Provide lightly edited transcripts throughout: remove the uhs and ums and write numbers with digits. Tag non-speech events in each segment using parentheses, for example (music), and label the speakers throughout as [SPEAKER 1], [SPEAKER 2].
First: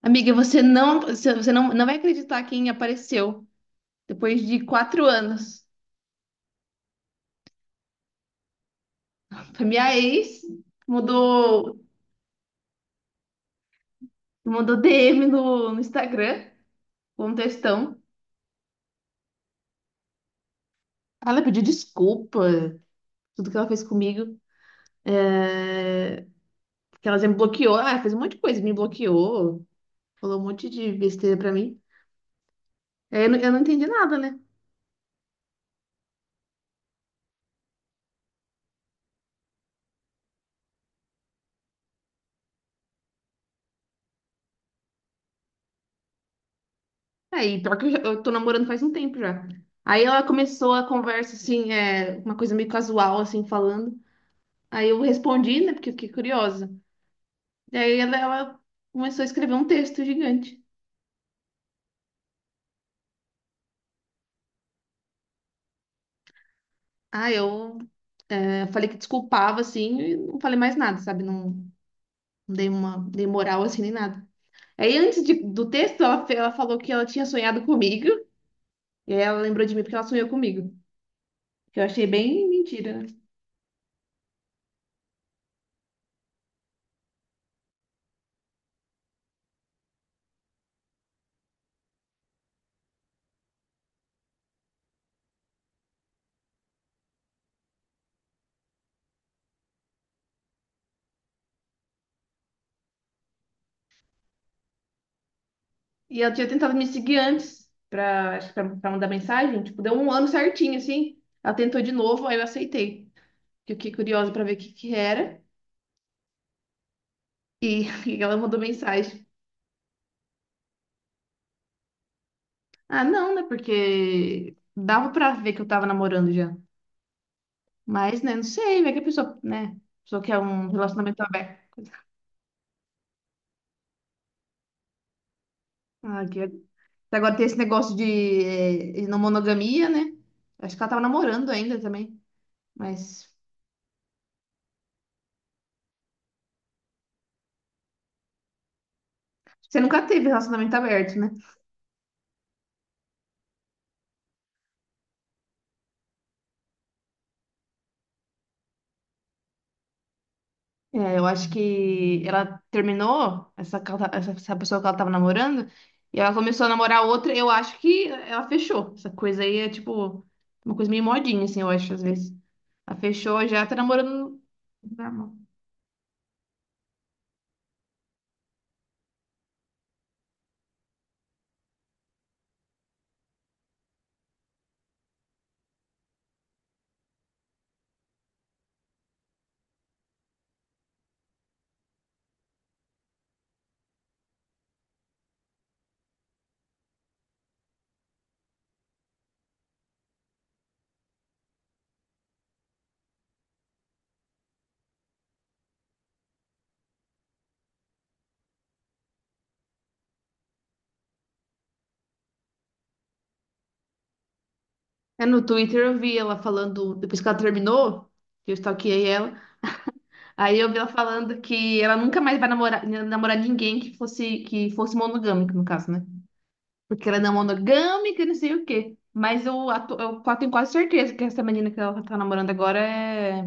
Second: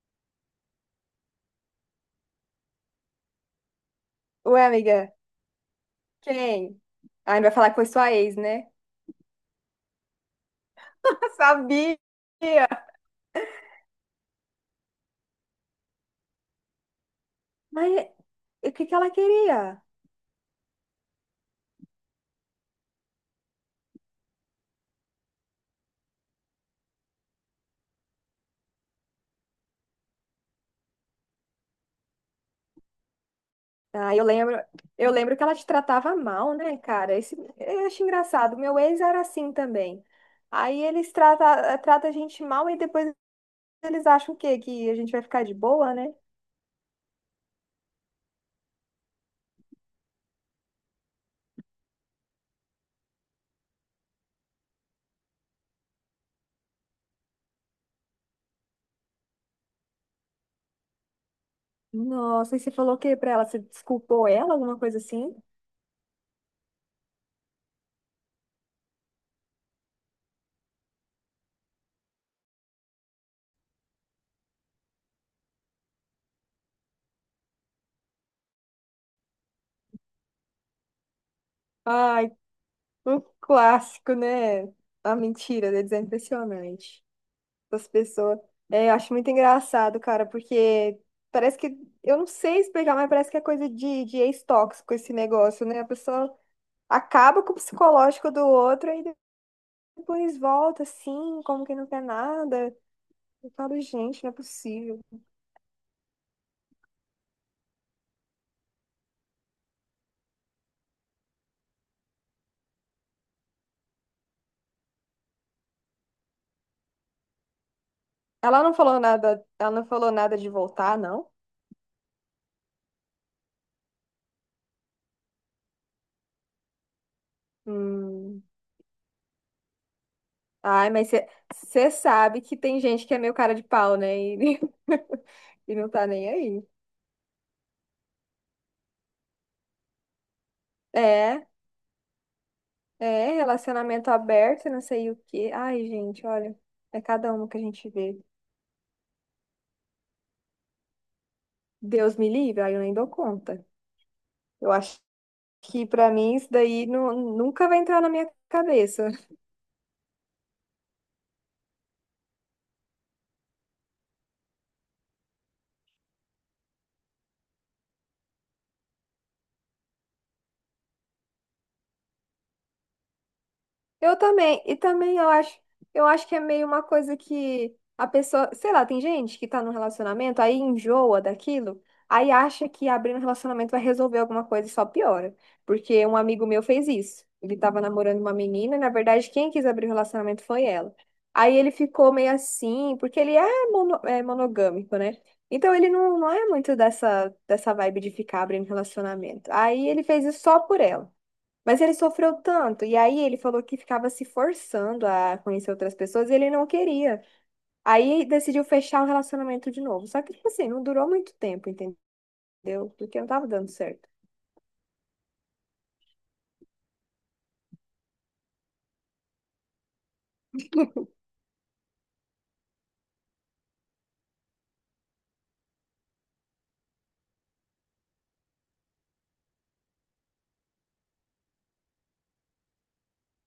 [SPEAKER 1] Amiga, você não vai acreditar quem apareceu depois
[SPEAKER 2] Ué,
[SPEAKER 1] de quatro
[SPEAKER 2] amiga,
[SPEAKER 1] anos.
[SPEAKER 2] quem? Ai, vai falar que foi sua ex, né?
[SPEAKER 1] Foi minha ex,
[SPEAKER 2] (laughs)
[SPEAKER 1] mudou,
[SPEAKER 2] Sabia!
[SPEAKER 1] mandou DM no Instagram, um
[SPEAKER 2] Mas
[SPEAKER 1] textão.
[SPEAKER 2] e o que que ela queria?
[SPEAKER 1] Ela pediu desculpa, tudo que ela fez comigo, porque ela já me bloqueou, ela fez um monte de coisa, me bloqueou, falou um monte de besteira pra mim. Aí eu não entendi
[SPEAKER 2] Ah,
[SPEAKER 1] nada, né?
[SPEAKER 2] eu lembro que ela te tratava mal, né, cara? Esse, eu acho engraçado. Meu ex era assim também. Aí eles trata a gente mal e depois eles acham o quê? Que a gente vai ficar de boa, né?
[SPEAKER 1] Aí, pior que eu, eu tô namorando faz um tempo já. Aí ela começou a conversa, assim, é, uma coisa meio casual, assim, falando. Aí eu respondi, né? Porque eu fiquei curiosa. E aí ela começou a escrever um texto gigante.
[SPEAKER 2] Nossa, e você falou o quê pra ela? Você desculpou ela, alguma coisa assim?
[SPEAKER 1] Ah, eu falei que desculpava, assim, e não falei mais nada, sabe? Não, não dei uma, dei moral, assim, nem nada. Aí, do texto, ela, ela falou que ela tinha sonhado comigo, e aí ela lembrou de mim porque ela sonhou comigo, que eu achei
[SPEAKER 2] Ai,
[SPEAKER 1] bem mentira, né?
[SPEAKER 2] um clássico, né? A mentira deles é impressionante. Das pessoas. É, eu acho muito engraçado, cara, porque parece que, eu não sei explicar, mas parece que é coisa de ex-tóxico esse negócio, né? A pessoa acaba com o psicológico do outro e depois volta assim, como que não quer nada. Eu falo, gente, não é possível.
[SPEAKER 1] E ela tinha tentado me seguir antes, pra, acho que pra, pra mandar mensagem, tipo, deu um ano certinho, assim. Ela tentou de novo, aí eu aceitei. Que Eu fiquei curiosa pra ver o que que era, e, (laughs) e ela mandou
[SPEAKER 2] Ela não falou
[SPEAKER 1] mensagem.
[SPEAKER 2] nada, ela não falou nada de voltar, não?
[SPEAKER 1] Ah, não, né? Porque dava pra ver que eu tava namorando já. Mas, né, não
[SPEAKER 2] Hum.
[SPEAKER 1] sei, vai que a pessoa, né? A pessoa quer um
[SPEAKER 2] Ai, mas
[SPEAKER 1] relacionamento aberto.
[SPEAKER 2] você sabe que tem gente que é meio cara de pau, né? E, (laughs) e não tá
[SPEAKER 1] Ah,
[SPEAKER 2] nem
[SPEAKER 1] que...
[SPEAKER 2] aí.
[SPEAKER 1] Até agora tem esse negócio de, de não monogamia, né? Acho que ela tava
[SPEAKER 2] É.
[SPEAKER 1] namorando ainda também. Mas
[SPEAKER 2] É, relacionamento aberto, e não sei o quê. Ai, gente, olha, é cada uma que a gente vê.
[SPEAKER 1] você nunca teve relacionamento aberto, né?
[SPEAKER 2] Deus me livre, aí eu nem dou conta. Eu acho que pra mim isso daí nunca vai entrar na minha cabeça.
[SPEAKER 1] É, eu acho que ela terminou essa, essa, essa pessoa que ela tava namorando e ela começou a namorar outra. Eu acho que ela fechou. Essa coisa aí é tipo uma coisa meio modinha, assim, eu acho, às vezes. Ela fechou, já tá
[SPEAKER 2] Eu
[SPEAKER 1] namorando.
[SPEAKER 2] também, e também
[SPEAKER 1] Normal.
[SPEAKER 2] eu acho que é meio uma coisa que a pessoa, sei lá, tem gente que tá num relacionamento, aí enjoa daquilo, aí acha que abrir um relacionamento vai resolver alguma coisa e só piora. Porque um amigo meu fez isso. Ele tava namorando uma menina, e na verdade, quem quis abrir o relacionamento foi ela. Aí ele ficou meio assim, porque ele é, é monogâmico, né? Então ele não, não é muito dessa, dessa vibe de ficar abrindo relacionamento. Aí ele fez isso só por ela. Mas ele sofreu tanto, e aí ele falou que ficava se forçando a conhecer outras pessoas e ele não queria. Aí decidiu fechar o relacionamento de novo. Só que, tipo assim, não durou muito tempo, entendeu? Porque não tava dando certo.
[SPEAKER 1] É, no Twitter eu vi ela falando, depois que ela terminou, que eu stalkeei ela, aí eu vi ela falando que ela nunca mais vai namorar, namorar ninguém que fosse monogâmico, no caso, né? Porque ela não é não monogâmica, não sei o quê. Mas eu, tenho quase certeza que essa menina que ela tá namorando agora é,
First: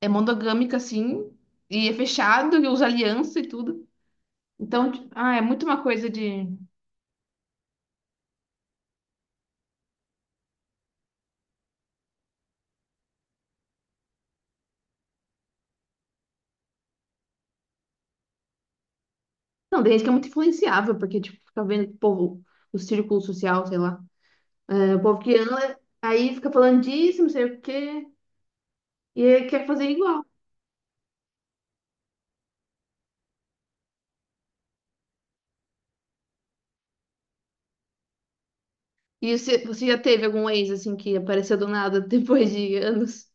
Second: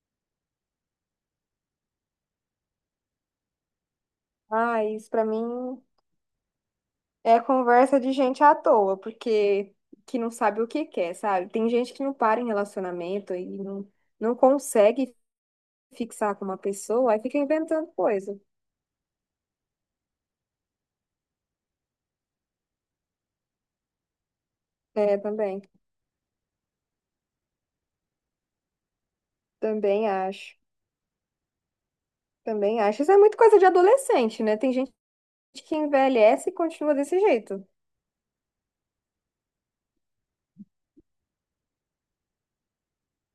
[SPEAKER 1] é monogâmica, assim, e é fechado, e usa aliança e tudo.
[SPEAKER 2] Ah,
[SPEAKER 1] Então,
[SPEAKER 2] isso pra
[SPEAKER 1] é muito
[SPEAKER 2] mim
[SPEAKER 1] uma coisa de.
[SPEAKER 2] é conversa de gente à toa, porque que não sabe o que quer, sabe? Tem gente que não para em relacionamento e não, não consegue fixar com uma pessoa, aí fica inventando coisa.
[SPEAKER 1] Não, desde que é muito influenciável, porque, tipo, fica vendo que o povo, o círculo social, sei lá. É, o
[SPEAKER 2] É,
[SPEAKER 1] povo que
[SPEAKER 2] também.
[SPEAKER 1] anda, aí fica falando disso, não sei o quê, e aí quer fazer
[SPEAKER 2] Também
[SPEAKER 1] igual.
[SPEAKER 2] acho. Também acho. Isso é muito coisa de adolescente, né? Tem gente que envelhece e continua desse jeito.
[SPEAKER 1] E você já teve algum ex, assim, que apareceu do nada depois de anos?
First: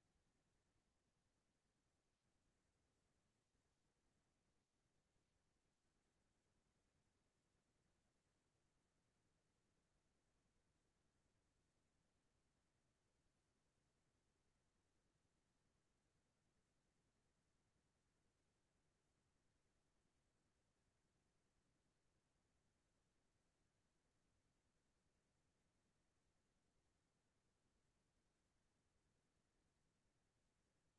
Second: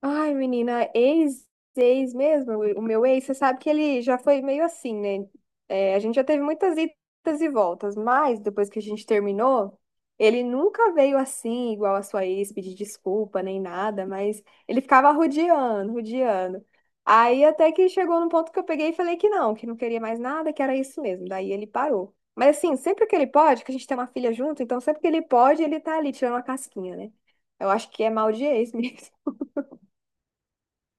[SPEAKER 2] Ai, menina, ex, ex mesmo, o meu ex, você sabe que ele já foi meio assim, né? É, a gente já teve muitas idas e voltas, mas depois que a gente terminou, ele nunca veio assim, igual a sua ex, pedir desculpa nem nada, mas ele ficava rodeando, rodeando. Aí até que chegou num ponto que eu peguei e falei que não queria mais nada, que era isso mesmo. Daí ele parou. Mas assim, sempre que ele pode, que a gente tem uma filha junto, então sempre que ele pode, ele tá ali tirando uma casquinha, né? Eu acho que é mal de ex (laughs) mesmo.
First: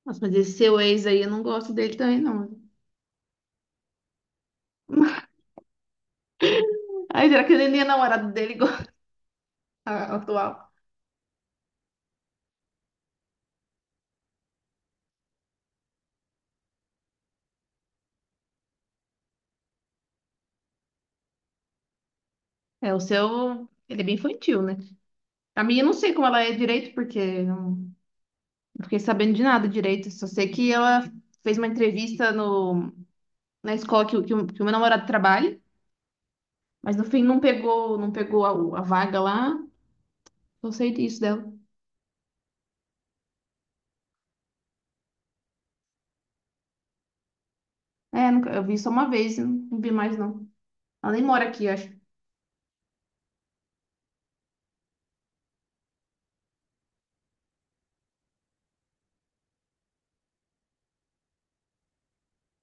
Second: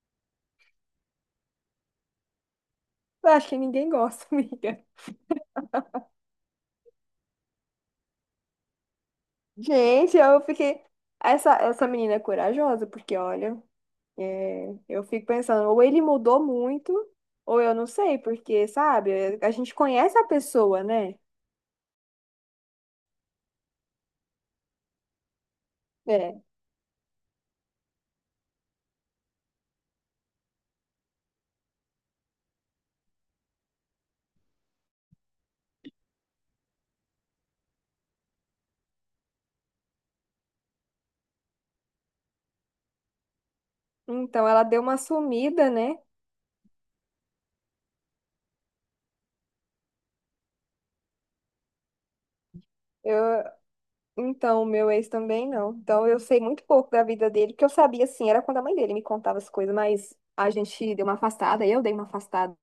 [SPEAKER 1] Nossa, mas esse seu ex aí, eu não gosto dele também, não.
[SPEAKER 2] Eu acho que ninguém gosta, (laughs) amiga.
[SPEAKER 1] Ai, será que ele nem é namorado dele igual (laughs) a
[SPEAKER 2] Gente, eu
[SPEAKER 1] atual?
[SPEAKER 2] fiquei. Essa menina é corajosa, porque olha, é, eu fico pensando, ou ele mudou muito, ou eu não sei, porque, sabe, a gente conhece a pessoa, né?
[SPEAKER 1] É, o seu, ele é bem infantil, né? A minha eu não sei como ela
[SPEAKER 2] É.
[SPEAKER 1] é direito, porque não, não fiquei sabendo de nada direito. Só sei que ela fez uma entrevista no, na escola que, o que o meu namorado trabalha, mas no fim não pegou, não pegou a vaga lá. Só sei disso dela.
[SPEAKER 2] Então ela deu uma sumida, né?
[SPEAKER 1] É, eu vi só uma vez, não, não vi mais não. Ela nem mora aqui, eu acho.
[SPEAKER 2] Eu, então, o meu ex também não. Então eu sei muito pouco da vida dele, porque eu sabia assim, era quando a mãe dele me contava as coisas, mas a gente deu uma afastada, eu dei uma afastada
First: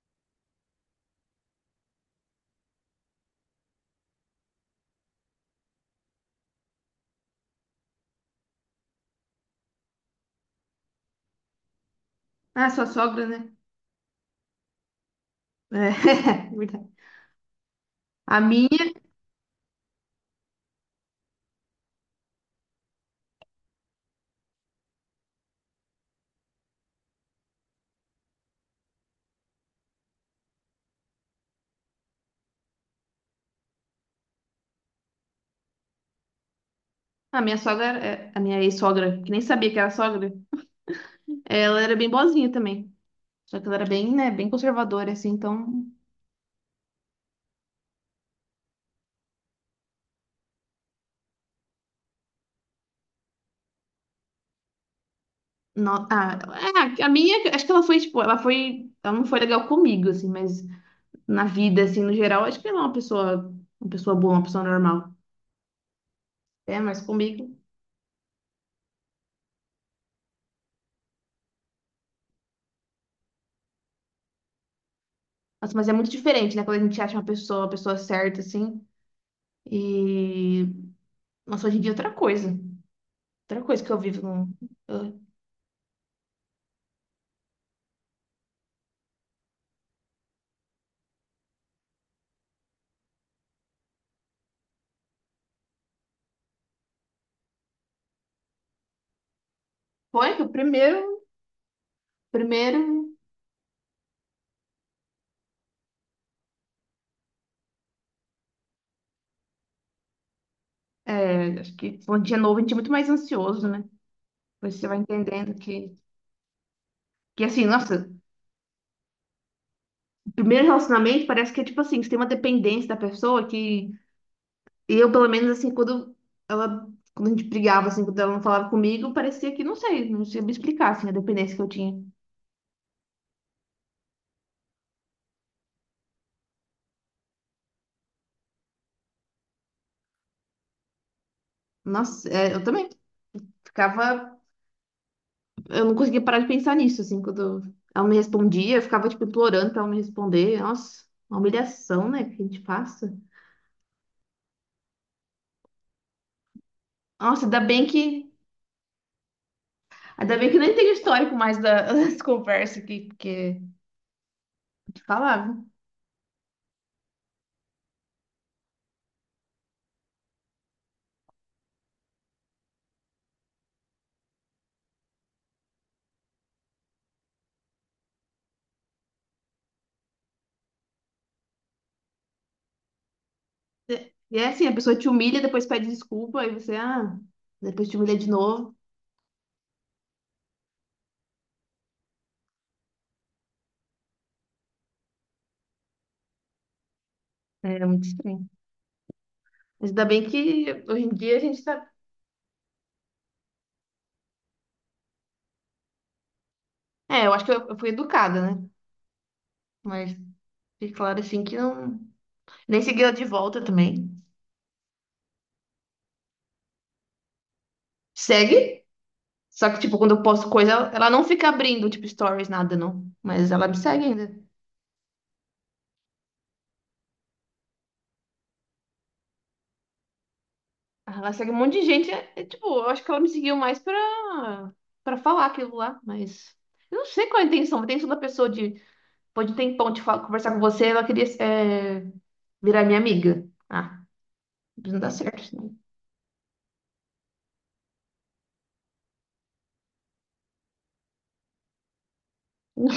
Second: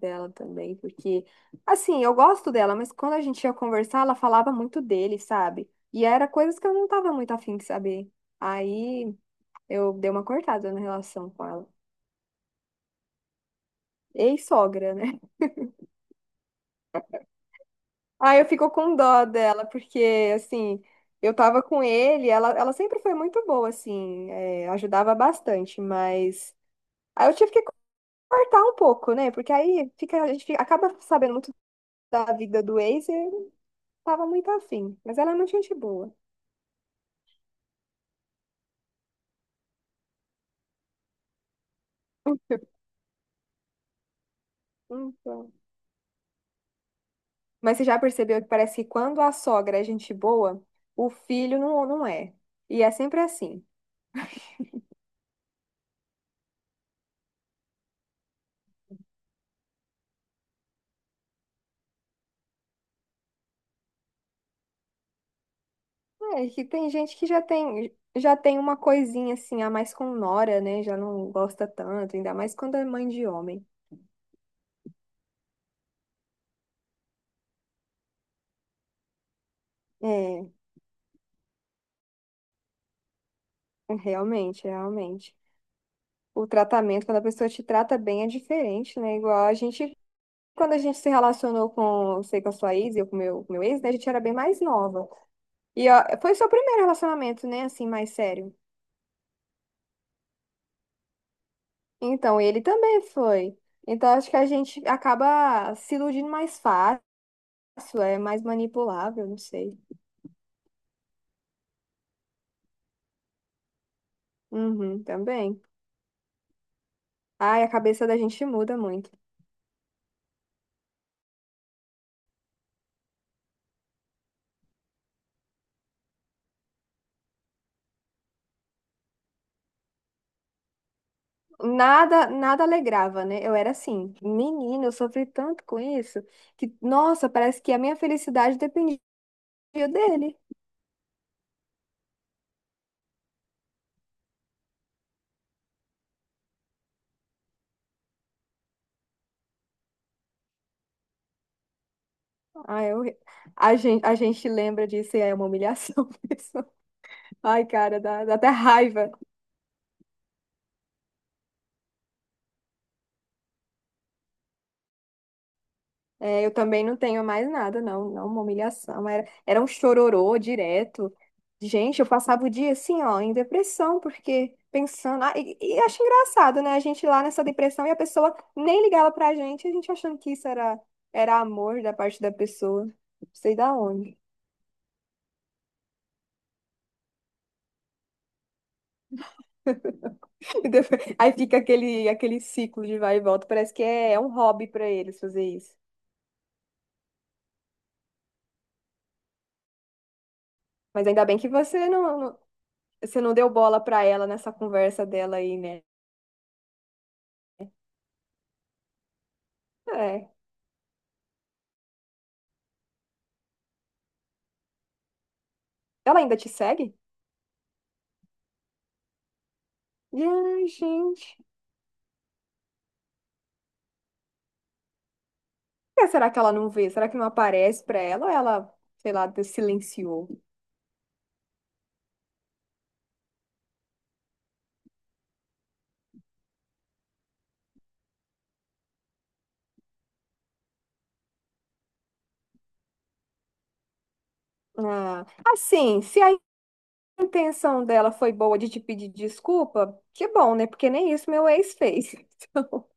[SPEAKER 2] dela também, porque, assim, eu gosto dela, mas quando a gente ia conversar, ela falava muito dele, sabe? E era coisas que eu não tava muito afim de saber. Aí eu dei uma cortada na relação com ela.
[SPEAKER 1] Ah, sua sogra, né?
[SPEAKER 2] Ex-sogra, né?
[SPEAKER 1] É, (laughs) verdade. A
[SPEAKER 2] Aí eu fico
[SPEAKER 1] minha,
[SPEAKER 2] com dó dela, porque, assim, eu tava com ele, ela sempre foi muito boa, assim, é, ajudava bastante, mas. Aí eu tive que cortar um pouco, né? Porque aí fica, a gente acaba sabendo muito da vida do ex e eu não tava muito afim. Mas ela é muito gente boa.
[SPEAKER 1] a minha sogra, a minha ex-sogra, que nem sabia que era sogra. Ela era bem boazinha também. Só que ela era bem, né, bem conservadora, assim,
[SPEAKER 2] Então.
[SPEAKER 1] então.
[SPEAKER 2] Mas você já percebeu que parece que quando a sogra é gente boa, o filho não, não é. E é sempre assim.
[SPEAKER 1] No... Ah, é, a minha, acho que ela foi, tipo, ela foi. Ela não foi legal comigo, assim, mas na vida, assim, no geral, acho que ela é uma pessoa boa, uma pessoa normal.
[SPEAKER 2] É, que
[SPEAKER 1] É,
[SPEAKER 2] tem
[SPEAKER 1] mas
[SPEAKER 2] gente que
[SPEAKER 1] comigo.
[SPEAKER 2] já tem uma coisinha assim, a mais com nora, né? Já não gosta tanto, ainda mais quando é mãe de homem.
[SPEAKER 1] Nossa, mas é muito diferente, né? Quando a gente acha uma pessoa certa, assim.
[SPEAKER 2] É,
[SPEAKER 1] E. Nossa, hoje em dia é outra coisa. Outra coisa que eu vivo no.
[SPEAKER 2] realmente,
[SPEAKER 1] eu-
[SPEAKER 2] realmente. O tratamento, quando a pessoa te trata bem, é diferente, né? Igual a gente, quando a gente se relacionou com, sei, com a sua ex, e eu com o meu ex, né? A gente era bem mais nova. E ó, foi o seu primeiro relacionamento, né? Assim, mais sério.
[SPEAKER 1] Foi que o primeiro.
[SPEAKER 2] Então, ele
[SPEAKER 1] Primeiro.
[SPEAKER 2] também foi. Então, acho que a gente acaba se iludindo mais fácil, é mais manipulável, não sei.
[SPEAKER 1] É, acho que quando a gente é novo, a gente é muito mais ansioso, né? Depois você vai
[SPEAKER 2] Uhum,
[SPEAKER 1] entendendo
[SPEAKER 2] também.
[SPEAKER 1] que. Que
[SPEAKER 2] Ai,
[SPEAKER 1] assim,
[SPEAKER 2] a
[SPEAKER 1] nossa,
[SPEAKER 2] cabeça da gente muda muito.
[SPEAKER 1] primeiro relacionamento parece que é tipo assim, você tem uma dependência da pessoa que eu, pelo menos, assim, quando ela, quando a gente brigava, assim, quando ela não falava comigo, parecia que, não sei, não sei me explicar, assim, a dependência que eu tinha.
[SPEAKER 2] Nada, nada alegrava, né? Eu era assim, menina, eu sofri tanto com isso que, nossa, parece que a minha felicidade dependia dele.
[SPEAKER 1] Nossa, é, eu também ficava, eu não conseguia parar de pensar nisso, assim, quando ela me respondia, eu ficava, tipo, implorando pra ela me responder. Nossa, uma humilhação, né, que a gente
[SPEAKER 2] Ai, eu,
[SPEAKER 1] passa.
[SPEAKER 2] a gente lembra disso e é uma humilhação (laughs) mesmo.
[SPEAKER 1] Nossa,
[SPEAKER 2] Ai, cara, dá, dá até raiva.
[SPEAKER 1] ainda bem que eu nem tem histórico mais da, (laughs) das conversas aqui, porque, te falar.
[SPEAKER 2] É, eu também não tenho mais nada, não. Não, uma humilhação. Era, era um chororô direto. Gente, eu passava o dia assim, ó, em depressão, porque pensando. Ah, e acho engraçado, né? A gente lá nessa depressão e a pessoa nem ligava pra gente, a gente achando que isso era, era amor da parte da pessoa. Não sei da
[SPEAKER 1] É,
[SPEAKER 2] onde.
[SPEAKER 1] e é assim, a pessoa te humilha, depois pede desculpa, aí você, ah, depois te humilha de novo.
[SPEAKER 2] (laughs) E depois- Aí fica aquele, aquele ciclo de vai e volta. Parece que é, é um hobby pra eles fazer isso.
[SPEAKER 1] É muito estranho. Mas ainda bem que hoje
[SPEAKER 2] Mas
[SPEAKER 1] em
[SPEAKER 2] ainda
[SPEAKER 1] dia
[SPEAKER 2] bem
[SPEAKER 1] a
[SPEAKER 2] que
[SPEAKER 1] gente tá.
[SPEAKER 2] você não, você não deu bola pra ela nessa conversa dela aí, né?
[SPEAKER 1] É, eu acho que eu fui educada, né? Mas
[SPEAKER 2] É.
[SPEAKER 1] fica claro assim que não. Nem segui ela de volta também.
[SPEAKER 2] Ela ainda te segue?
[SPEAKER 1] Segue. Só que, tipo, quando eu posto
[SPEAKER 2] Ai,
[SPEAKER 1] coisa, ela não
[SPEAKER 2] gente.
[SPEAKER 1] fica abrindo, tipo, stories, nada, não. Mas ela me segue ainda.
[SPEAKER 2] Por que será que ela não vê? Será que não aparece pra ela? Ou ela, sei lá, silenciou?
[SPEAKER 1] Ela segue um monte de gente. É, é, tipo, eu acho que ela me seguiu mais pra, pra falar aquilo lá. Mas eu não sei qual é a intenção. A intenção da pessoa de depois de um tempão de falar, conversar com você, ela queria é, virar minha amiga. Ah, isso não dá
[SPEAKER 2] Ah,
[SPEAKER 1] certo. Isso não.
[SPEAKER 2] assim, se a intenção dela foi boa de te pedir desculpa, que bom, né? Porque nem isso meu ex fez. (laughs) Então,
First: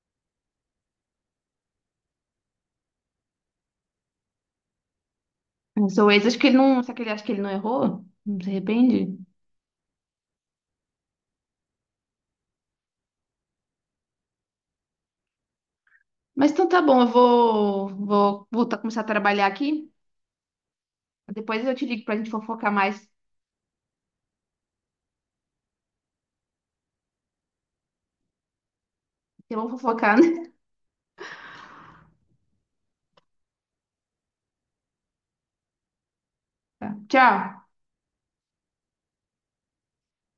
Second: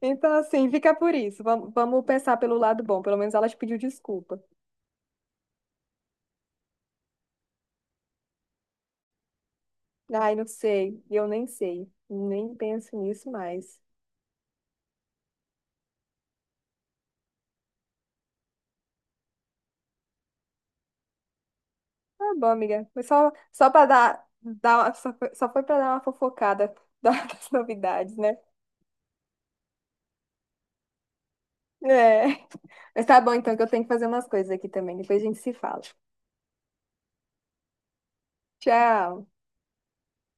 [SPEAKER 2] então, assim, fica por isso. Vamos, vamos pensar pelo lado bom. Pelo menos ela te pediu desculpa.
[SPEAKER 1] O seu ex, acho que ele não. Será que ele acha que ele não errou? Não se arrepende?
[SPEAKER 2] Ai, não sei. Eu nem sei. Nem penso nisso mais.
[SPEAKER 1] Mas então tá bom, eu vou, vou voltar a começar a trabalhar aqui. Depois eu te ligo pra
[SPEAKER 2] Tá
[SPEAKER 1] gente
[SPEAKER 2] bom,
[SPEAKER 1] fofocar
[SPEAKER 2] amiga. Foi
[SPEAKER 1] mais.
[SPEAKER 2] só, só para dar, só foi para dar uma fofocada (laughs) das novidades, né?
[SPEAKER 1] Porque vamos fofocar, né?
[SPEAKER 2] É. Mas tá bom, então, que eu tenho que fazer umas coisas aqui também. Depois a gente se fala.
[SPEAKER 1] Tá. Tchau.
[SPEAKER 2] Tchau.